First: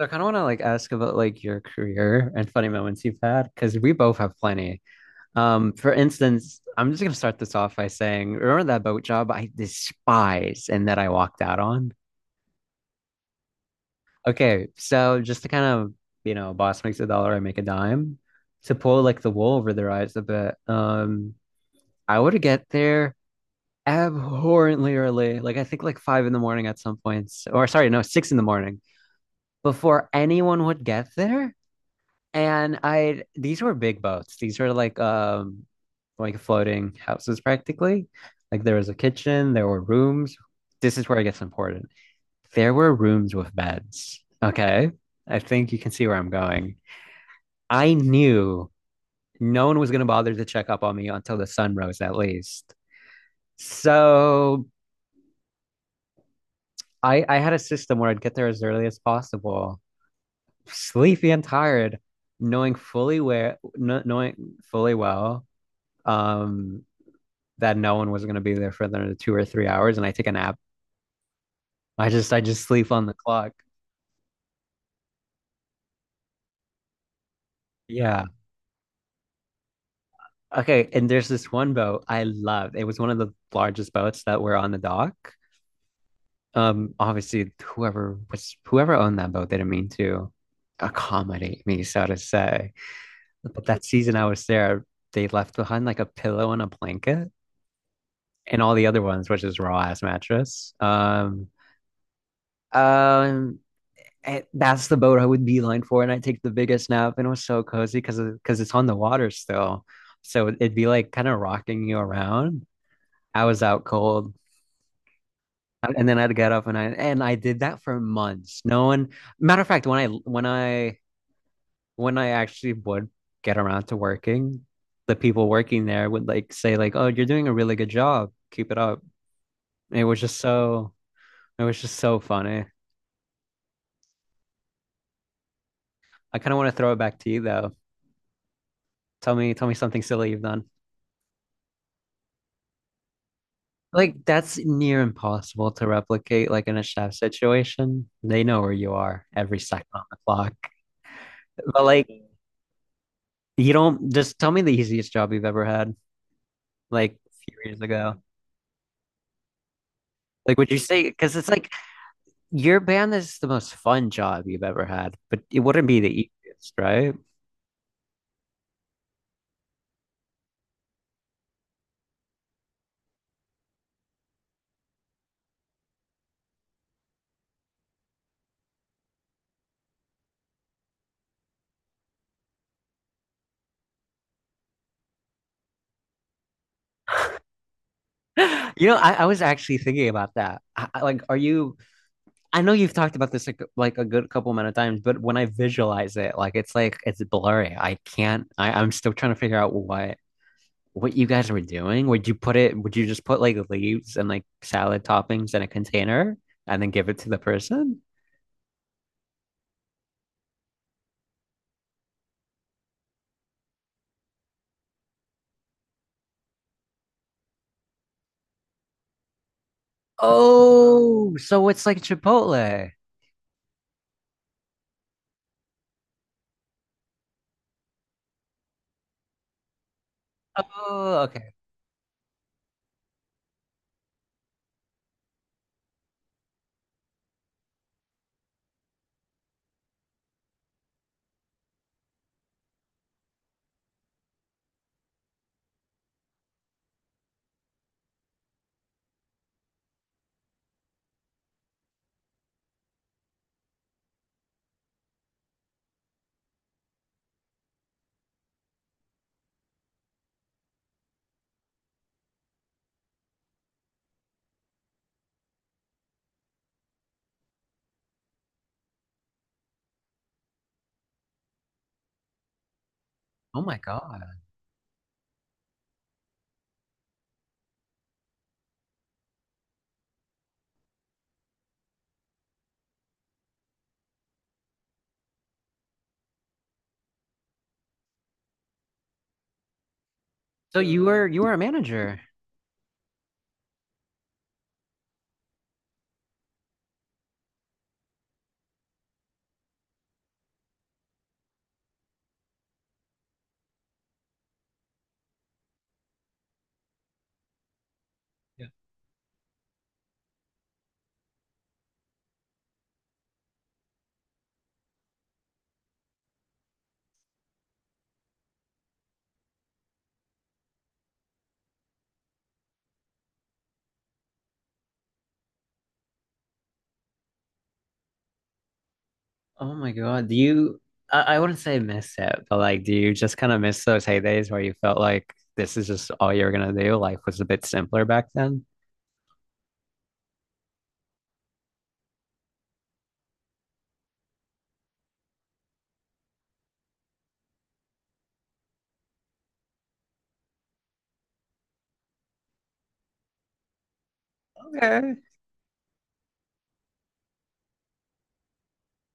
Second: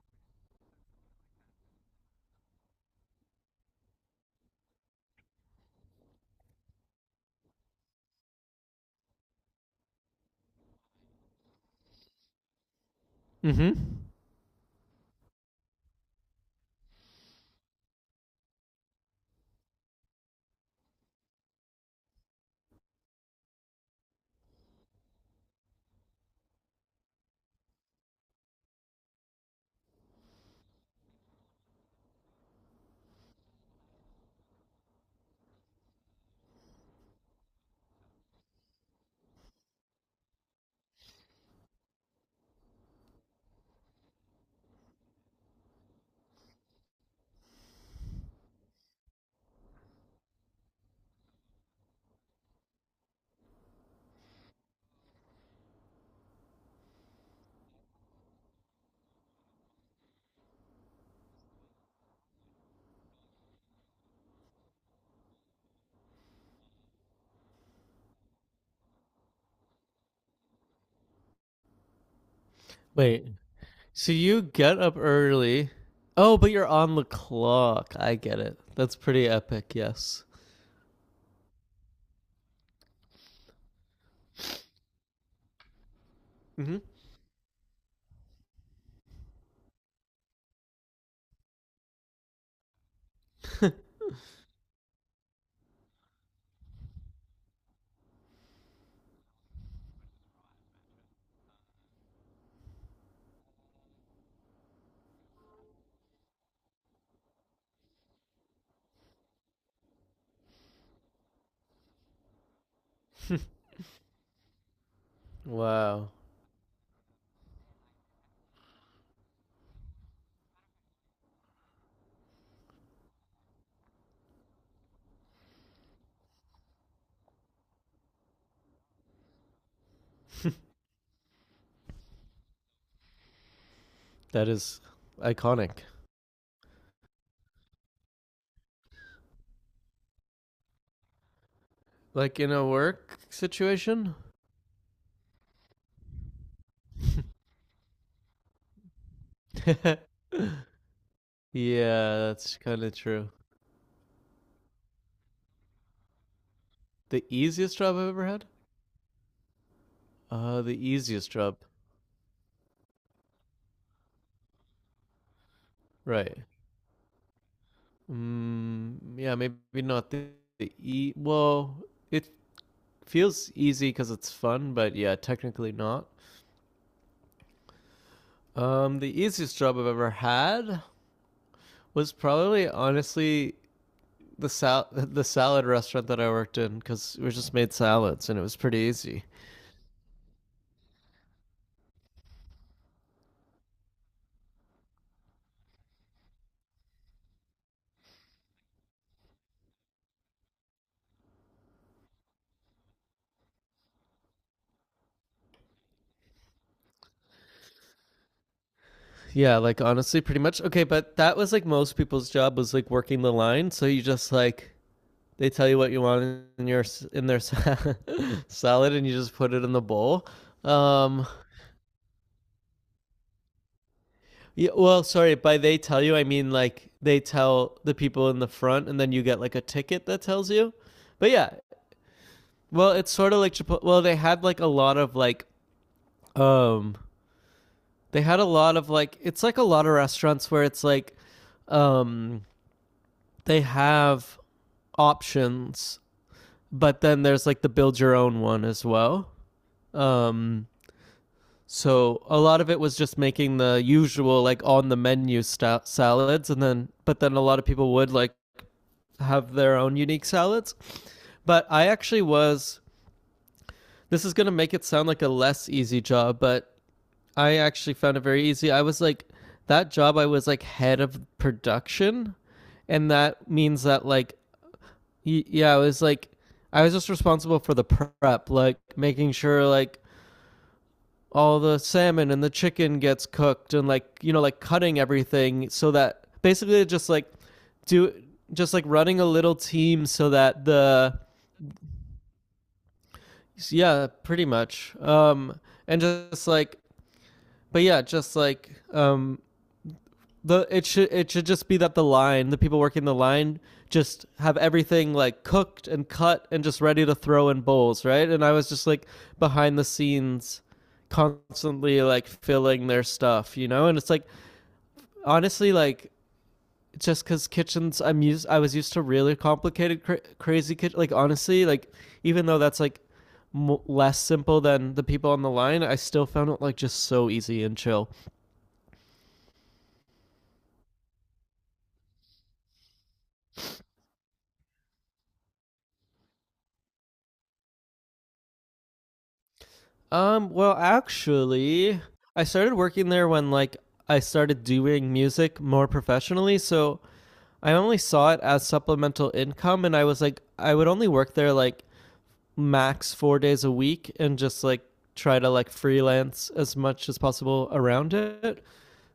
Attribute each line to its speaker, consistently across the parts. Speaker 1: So I kind of want to like ask about like your career and funny moments you've had because we both have plenty. For instance, I'm just gonna start this off by saying, remember that boat job I despise and that I walked out on?
Speaker 2: Mm-hmm.
Speaker 1: Okay, so just to kind of, boss makes a dollar, I make a dime. To pull like the wool over their eyes a bit, I would get there abhorrently early, like I think like 5 in the morning at some points, or sorry, no, 6 in the morning before anyone would get there. And I These were big boats. These were like floating houses practically. Like there was a kitchen, there were rooms. This is where it gets important. There were rooms with beds. Okay. I think you can see where I'm going. I knew no one was gonna bother to check up on me until the sun rose at least. So I had a system where I'd get there as early as possible, sleepy and tired, knowing fully well um that no one was going to be there for the 2 or 3 hours and I take a nap. I just sleep on the
Speaker 2: Wait.
Speaker 1: clock.
Speaker 2: So you get up early. Oh, but you're on the clock. I
Speaker 1: Yeah.
Speaker 2: get it. That's pretty epic. Yes.
Speaker 1: Okay. And there's this one boat I loved. It was one of the largest boats that were on the dock.
Speaker 2: Mm-hmm.
Speaker 1: Obviously whoever owned that boat, they didn't mean to accommodate me, so to say. But that season I was there, they left behind like a pillow and a blanket and all the other ones, which is raw ass mattress. Um, And that's the boat I would beeline for, and I take the biggest nap, and it was so cozy because it's on the water still, so it'd be like kind of rocking you around. I was out cold, and
Speaker 2: wow.
Speaker 1: then I'd get up, and I did that for months. No one, matter of fact, when I actually would get around to working, the people working there would like say like, "Oh, you're doing a really good job. Keep it up." And it was just so funny.
Speaker 2: That is iconic.
Speaker 1: I kind of want to throw it back to you though. Tell me something silly you've done.
Speaker 2: Like in a work situation?
Speaker 1: Like that's near impossible to replicate like in a chef situation. They know where you are every second
Speaker 2: yeah,
Speaker 1: on the clock. But like
Speaker 2: that's kind of true.
Speaker 1: you don't just tell me the easiest job you've ever had like
Speaker 2: The
Speaker 1: a few
Speaker 2: easiest
Speaker 1: years
Speaker 2: job I've
Speaker 1: ago.
Speaker 2: ever had?
Speaker 1: Like would
Speaker 2: The
Speaker 1: you say
Speaker 2: easiest
Speaker 1: because it's
Speaker 2: job.
Speaker 1: like your band is the most fun job you've ever had, but it wouldn't be the
Speaker 2: Right.
Speaker 1: easiest, right?
Speaker 2: Yeah, maybe not the, the e. Well, it feels easy because it's fun, but yeah, technically not. The easiest job I've ever had was probably honestly the the salad restaurant that I worked in because we just made salads and it was pretty
Speaker 1: You know, I
Speaker 2: easy.
Speaker 1: was actually thinking about that. Like, are you? I know you've talked about this like a good couple amount of times, but when I visualize it, like it's blurry. I can't. I'm still trying to figure out what you guys were doing? Would you put it, would you just put like leaves and like salad toppings in a container and then give it to the person?
Speaker 2: Yeah, like honestly, pretty much. Okay, but that was like most people's job was like working the line. So you just like they tell you what you want in your in their salad and you just put it in the bowl. Um,
Speaker 1: Oh, so it's like Chipotle.
Speaker 2: yeah, well, sorry, by they tell you, I mean like they tell the people in the front and then you get like a ticket that tells you.
Speaker 1: Oh,
Speaker 2: But yeah,
Speaker 1: okay.
Speaker 2: well, it's sort of like Chipotle. Well, they had like a lot of like um they had a lot of like it's like a lot of restaurants where it's like um they have options, but then there's like the build your own one as well. Um so a lot of it was just making the usual like on the menu salads and then but then a lot of people would like have their own unique salads. But I actually was, this is going to make it sound like a less easy job, but I actually found it very easy. I was like, that job, I was like head of production. And that
Speaker 1: Oh my
Speaker 2: means that,
Speaker 1: God.
Speaker 2: like, yeah, I was like, I was just responsible for the prep, like making sure, like, all the salmon and the chicken gets cooked and, like, you know, like cutting everything so that basically just like do just like running a little team so that
Speaker 1: So
Speaker 2: the,
Speaker 1: you were a manager.
Speaker 2: yeah, pretty much. And just like, but yeah, just like, the it should just be that the people working the line just have everything like cooked and cut and just ready to throw in bowls, right? And I was just like behind the scenes constantly like filling their stuff, you know? And it's like honestly like just because kitchens I was used to really complicated crazy kitchen, like honestly like even though that's like less simple than the people on the line, I still found it like just so easy and chill.
Speaker 1: Oh my God. I wouldn't say miss it, but like, do you just kind of miss those heydays where you felt like this is just all you're gonna do? Life was a bit simpler back then.
Speaker 2: Well, actually, I started working there when like I started doing music more professionally, so I only saw it as supplemental income and I was like I would only work there like max 4 days a week and just like
Speaker 1: Okay.
Speaker 2: try to like freelance as much as possible around it.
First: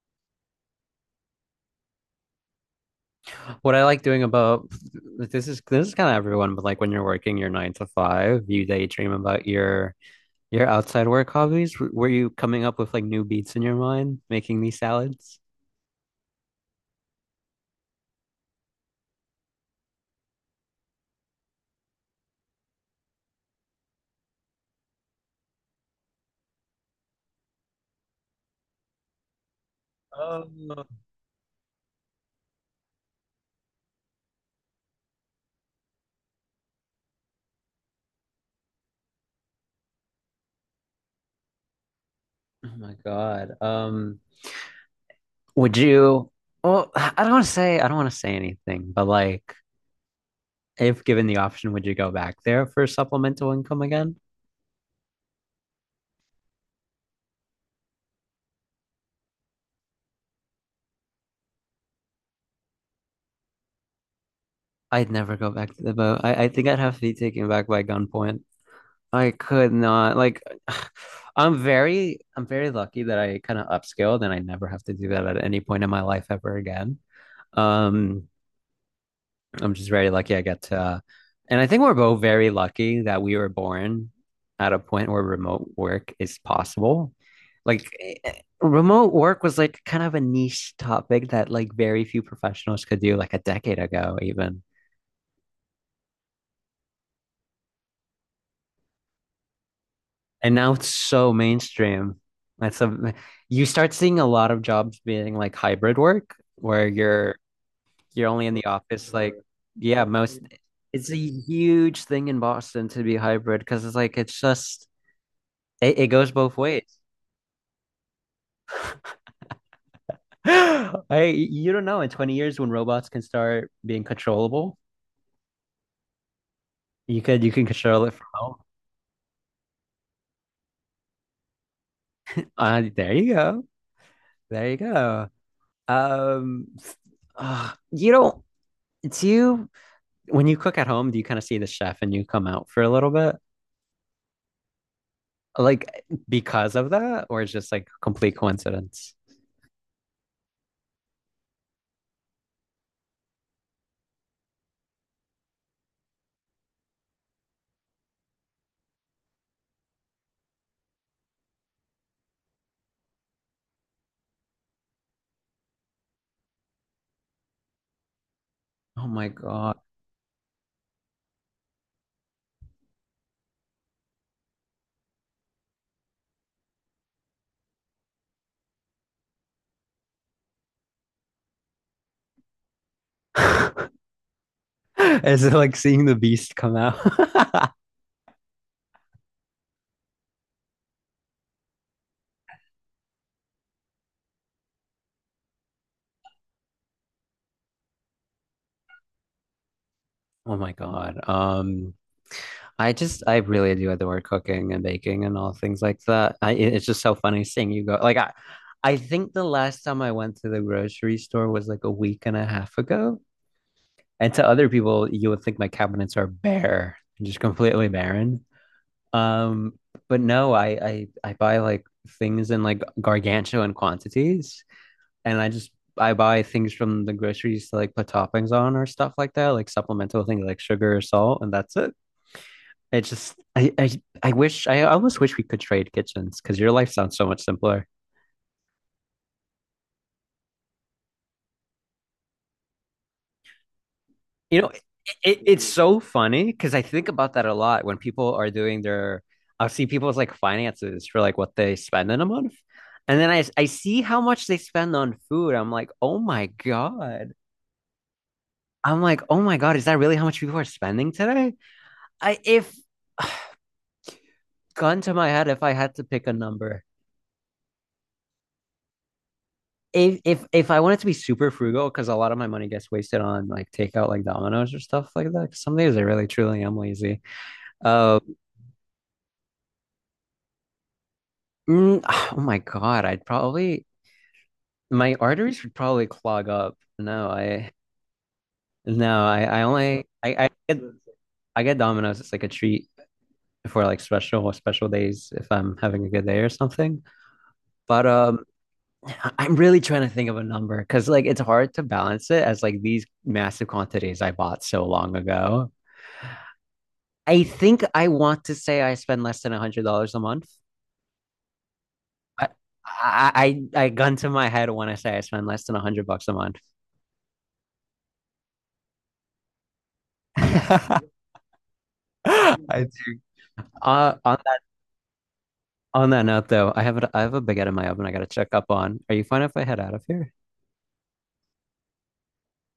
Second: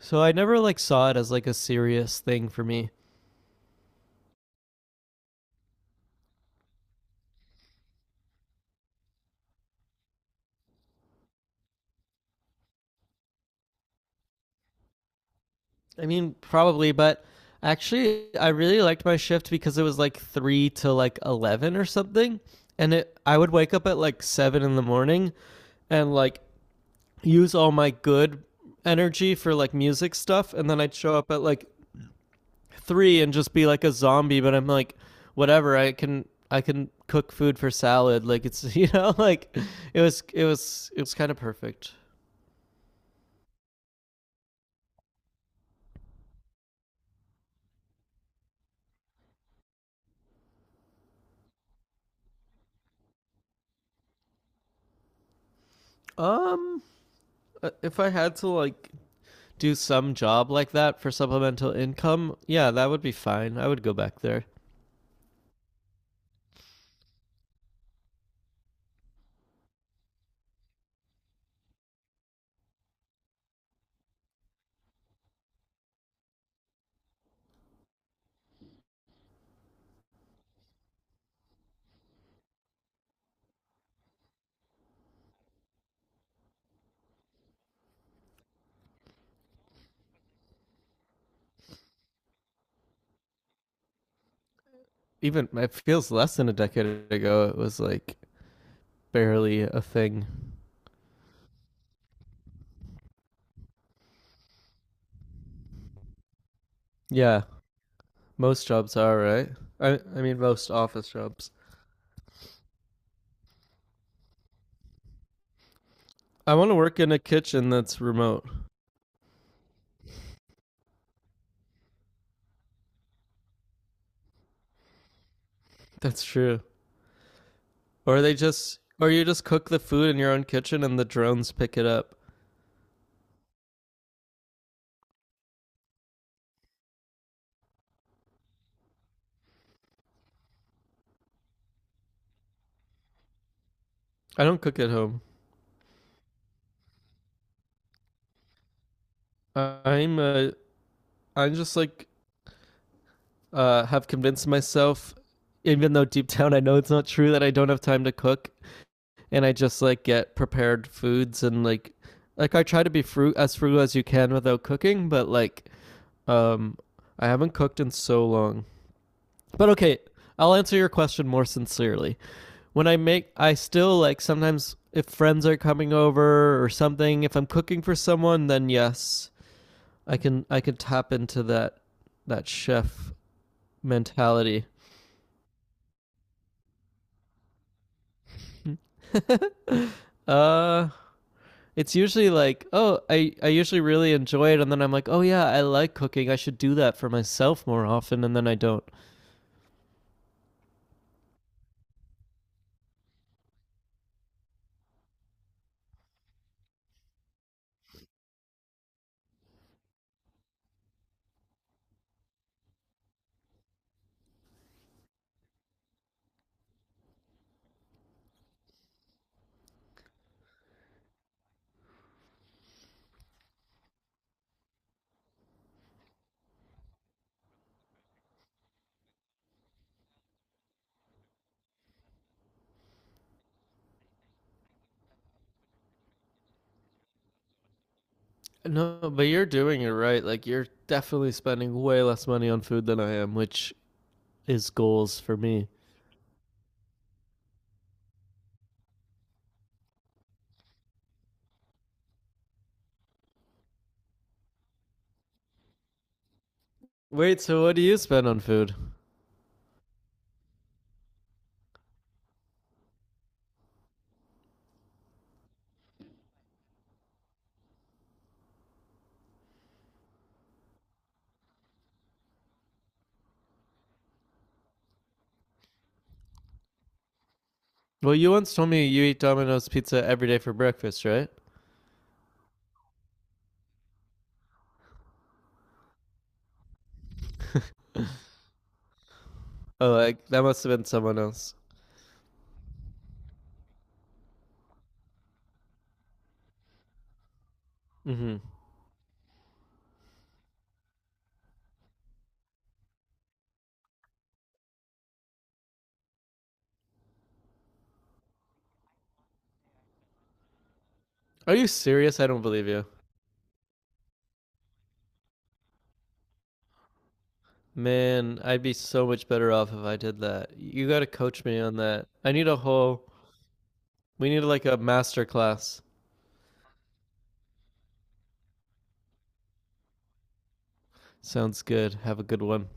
Speaker 2: So I never like saw it as like a serious thing for me.
Speaker 1: What I like doing about this is kind of everyone, but like when you're working your nine to five, you daydream about your outside work hobbies? Were you coming up with like new beats in your mind, making these salads?
Speaker 2: I mean, probably, but actually, I really liked my shift because it was like three to like 11 or something, and it I would wake up at like seven in the morning, and like use all my good energy for like music stuff, and then
Speaker 1: Oh,
Speaker 2: I'd show up at like three and just be like a zombie. But I'm like, whatever, I can cook food for salad. Like it's you know like it was kind of perfect.
Speaker 1: oh my God. Would you? Well, I don't want to say anything, but like, if given the option, would you go back there for supplemental income again?
Speaker 2: Um, if I had to like do some job like that for supplemental income, yeah, that would be fine. I would go back there.
Speaker 1: I'd never go back to the boat. I think I'd have to be taken back by gunpoint. I could not. Like, I'm very lucky that I kind of upscaled and I never have to do that at any point in my life ever again. Um, I'm just very lucky I get to, and I think we're both very lucky that we were born at a point where remote work is possible. Like remote work was like kind of a niche topic that like very few professionals could do like a decade ago even.
Speaker 2: Even it feels less than a decade ago, it was like barely a thing.
Speaker 1: And now it's so mainstream. That's a you start seeing a lot of jobs being like hybrid work where you're
Speaker 2: Yeah,
Speaker 1: you're only in the
Speaker 2: most jobs
Speaker 1: office,
Speaker 2: are,
Speaker 1: like.
Speaker 2: right? I,
Speaker 1: Yeah,
Speaker 2: I mean,
Speaker 1: most.
Speaker 2: most office
Speaker 1: It's a
Speaker 2: jobs.
Speaker 1: huge thing in Boston to be hybrid because it's like it's just It goes
Speaker 2: I
Speaker 1: both
Speaker 2: want to
Speaker 1: ways.
Speaker 2: work in a kitchen that's remote.
Speaker 1: I you don't know in 20 years when robots can start being controllable,
Speaker 2: That's true.
Speaker 1: you can control it
Speaker 2: Or
Speaker 1: from
Speaker 2: they
Speaker 1: home.
Speaker 2: just, or you just cook the food in your own kitchen and the drones pick it up.
Speaker 1: There you go. There you go. Um, you don't do you when you cook at home, do you kind of see the chef and you come out for a little bit?
Speaker 2: I don't cook at home.
Speaker 1: Like because of that, or it's just like complete coincidence?
Speaker 2: I- I'm a, I'm just like have convinced myself, even though deep down I know it's not true, that I don't have time to cook, and I just like get prepared foods and like I try to be fruit as frugal as you can without cooking, but like, um, I haven't cooked in so long.
Speaker 1: Oh my
Speaker 2: But
Speaker 1: God.
Speaker 2: okay, I'll answer your question more sincerely. When I make, I still like sometimes if friends are coming over or something. If I'm cooking for someone, then yes, I can tap into that chef mentality.
Speaker 1: Is it like seeing the beast come out?
Speaker 2: uh, it's usually like, oh, I usually really enjoy it. And then I'm like, oh, yeah, I like cooking. I should do that for myself more often. And then I don't.
Speaker 1: Oh my God. I just I really do adore cooking and baking and all things like that. I it- it's just so funny seeing you go. Like I think the last time I went to the grocery store was like a week and a half ago. And to other people, you would think my cabinets are bare, just completely barren. Um, but no, I buy like things in like gargantuan quantities and I buy things from the groceries to like put toppings on or stuff like that, like supplemental things like sugar or salt, and that's it. It just I wish I almost wish we could trade kitchens because your life sounds so much simpler.
Speaker 2: No, but you're doing it right. Like, you're definitely spending way less money on food than I am, which
Speaker 1: You
Speaker 2: is
Speaker 1: know,
Speaker 2: goals for
Speaker 1: it's
Speaker 2: me.
Speaker 1: so funny because I think about that a lot when people are doing their I'll see people's like finances for like what they spend in a month. And then I see how much they spend on food. I'm like, oh my God.
Speaker 2: Wait, so what do you spend on food?
Speaker 1: I'm like, oh my God, is that really how much people are spending today? I if gun to my head if I had to pick a number. If I wanted to be super frugal, because a lot of my money gets wasted on like takeout, like Domino's or stuff like that, 'cause some days I really truly am lazy.
Speaker 2: Well,
Speaker 1: Uh,
Speaker 2: you once told me you eat Domino's pizza every day for breakfast, right?
Speaker 1: mm, oh my God, I'd probably my arteries would probably clog up. No, I no, I
Speaker 2: Oh,
Speaker 1: only
Speaker 2: like, that
Speaker 1: I
Speaker 2: must have been someone else.
Speaker 1: get Domino's. It's like a treat for like special special days if I'm having a good day or something. But
Speaker 2: Hmm.
Speaker 1: I'm really trying to think of a number because like it's hard to balance it as like these massive quantities I bought so long ago. I think I want to say I spend less than $100 a month.
Speaker 2: Are you serious? I don't
Speaker 1: I,
Speaker 2: believe you.
Speaker 1: I I gun to my head when I say I spend less than 100 bucks a month.
Speaker 2: Man, I'd be so much better off if I did that. You
Speaker 1: I
Speaker 2: gotta coach me on that. I need a
Speaker 1: do.
Speaker 2: whole, we
Speaker 1: On
Speaker 2: need
Speaker 1: that
Speaker 2: like a master class.
Speaker 1: note though, I have a baguette in my oven I gotta check up on. Are you fine if I head out of here?
Speaker 2: Sounds good. Have a good one.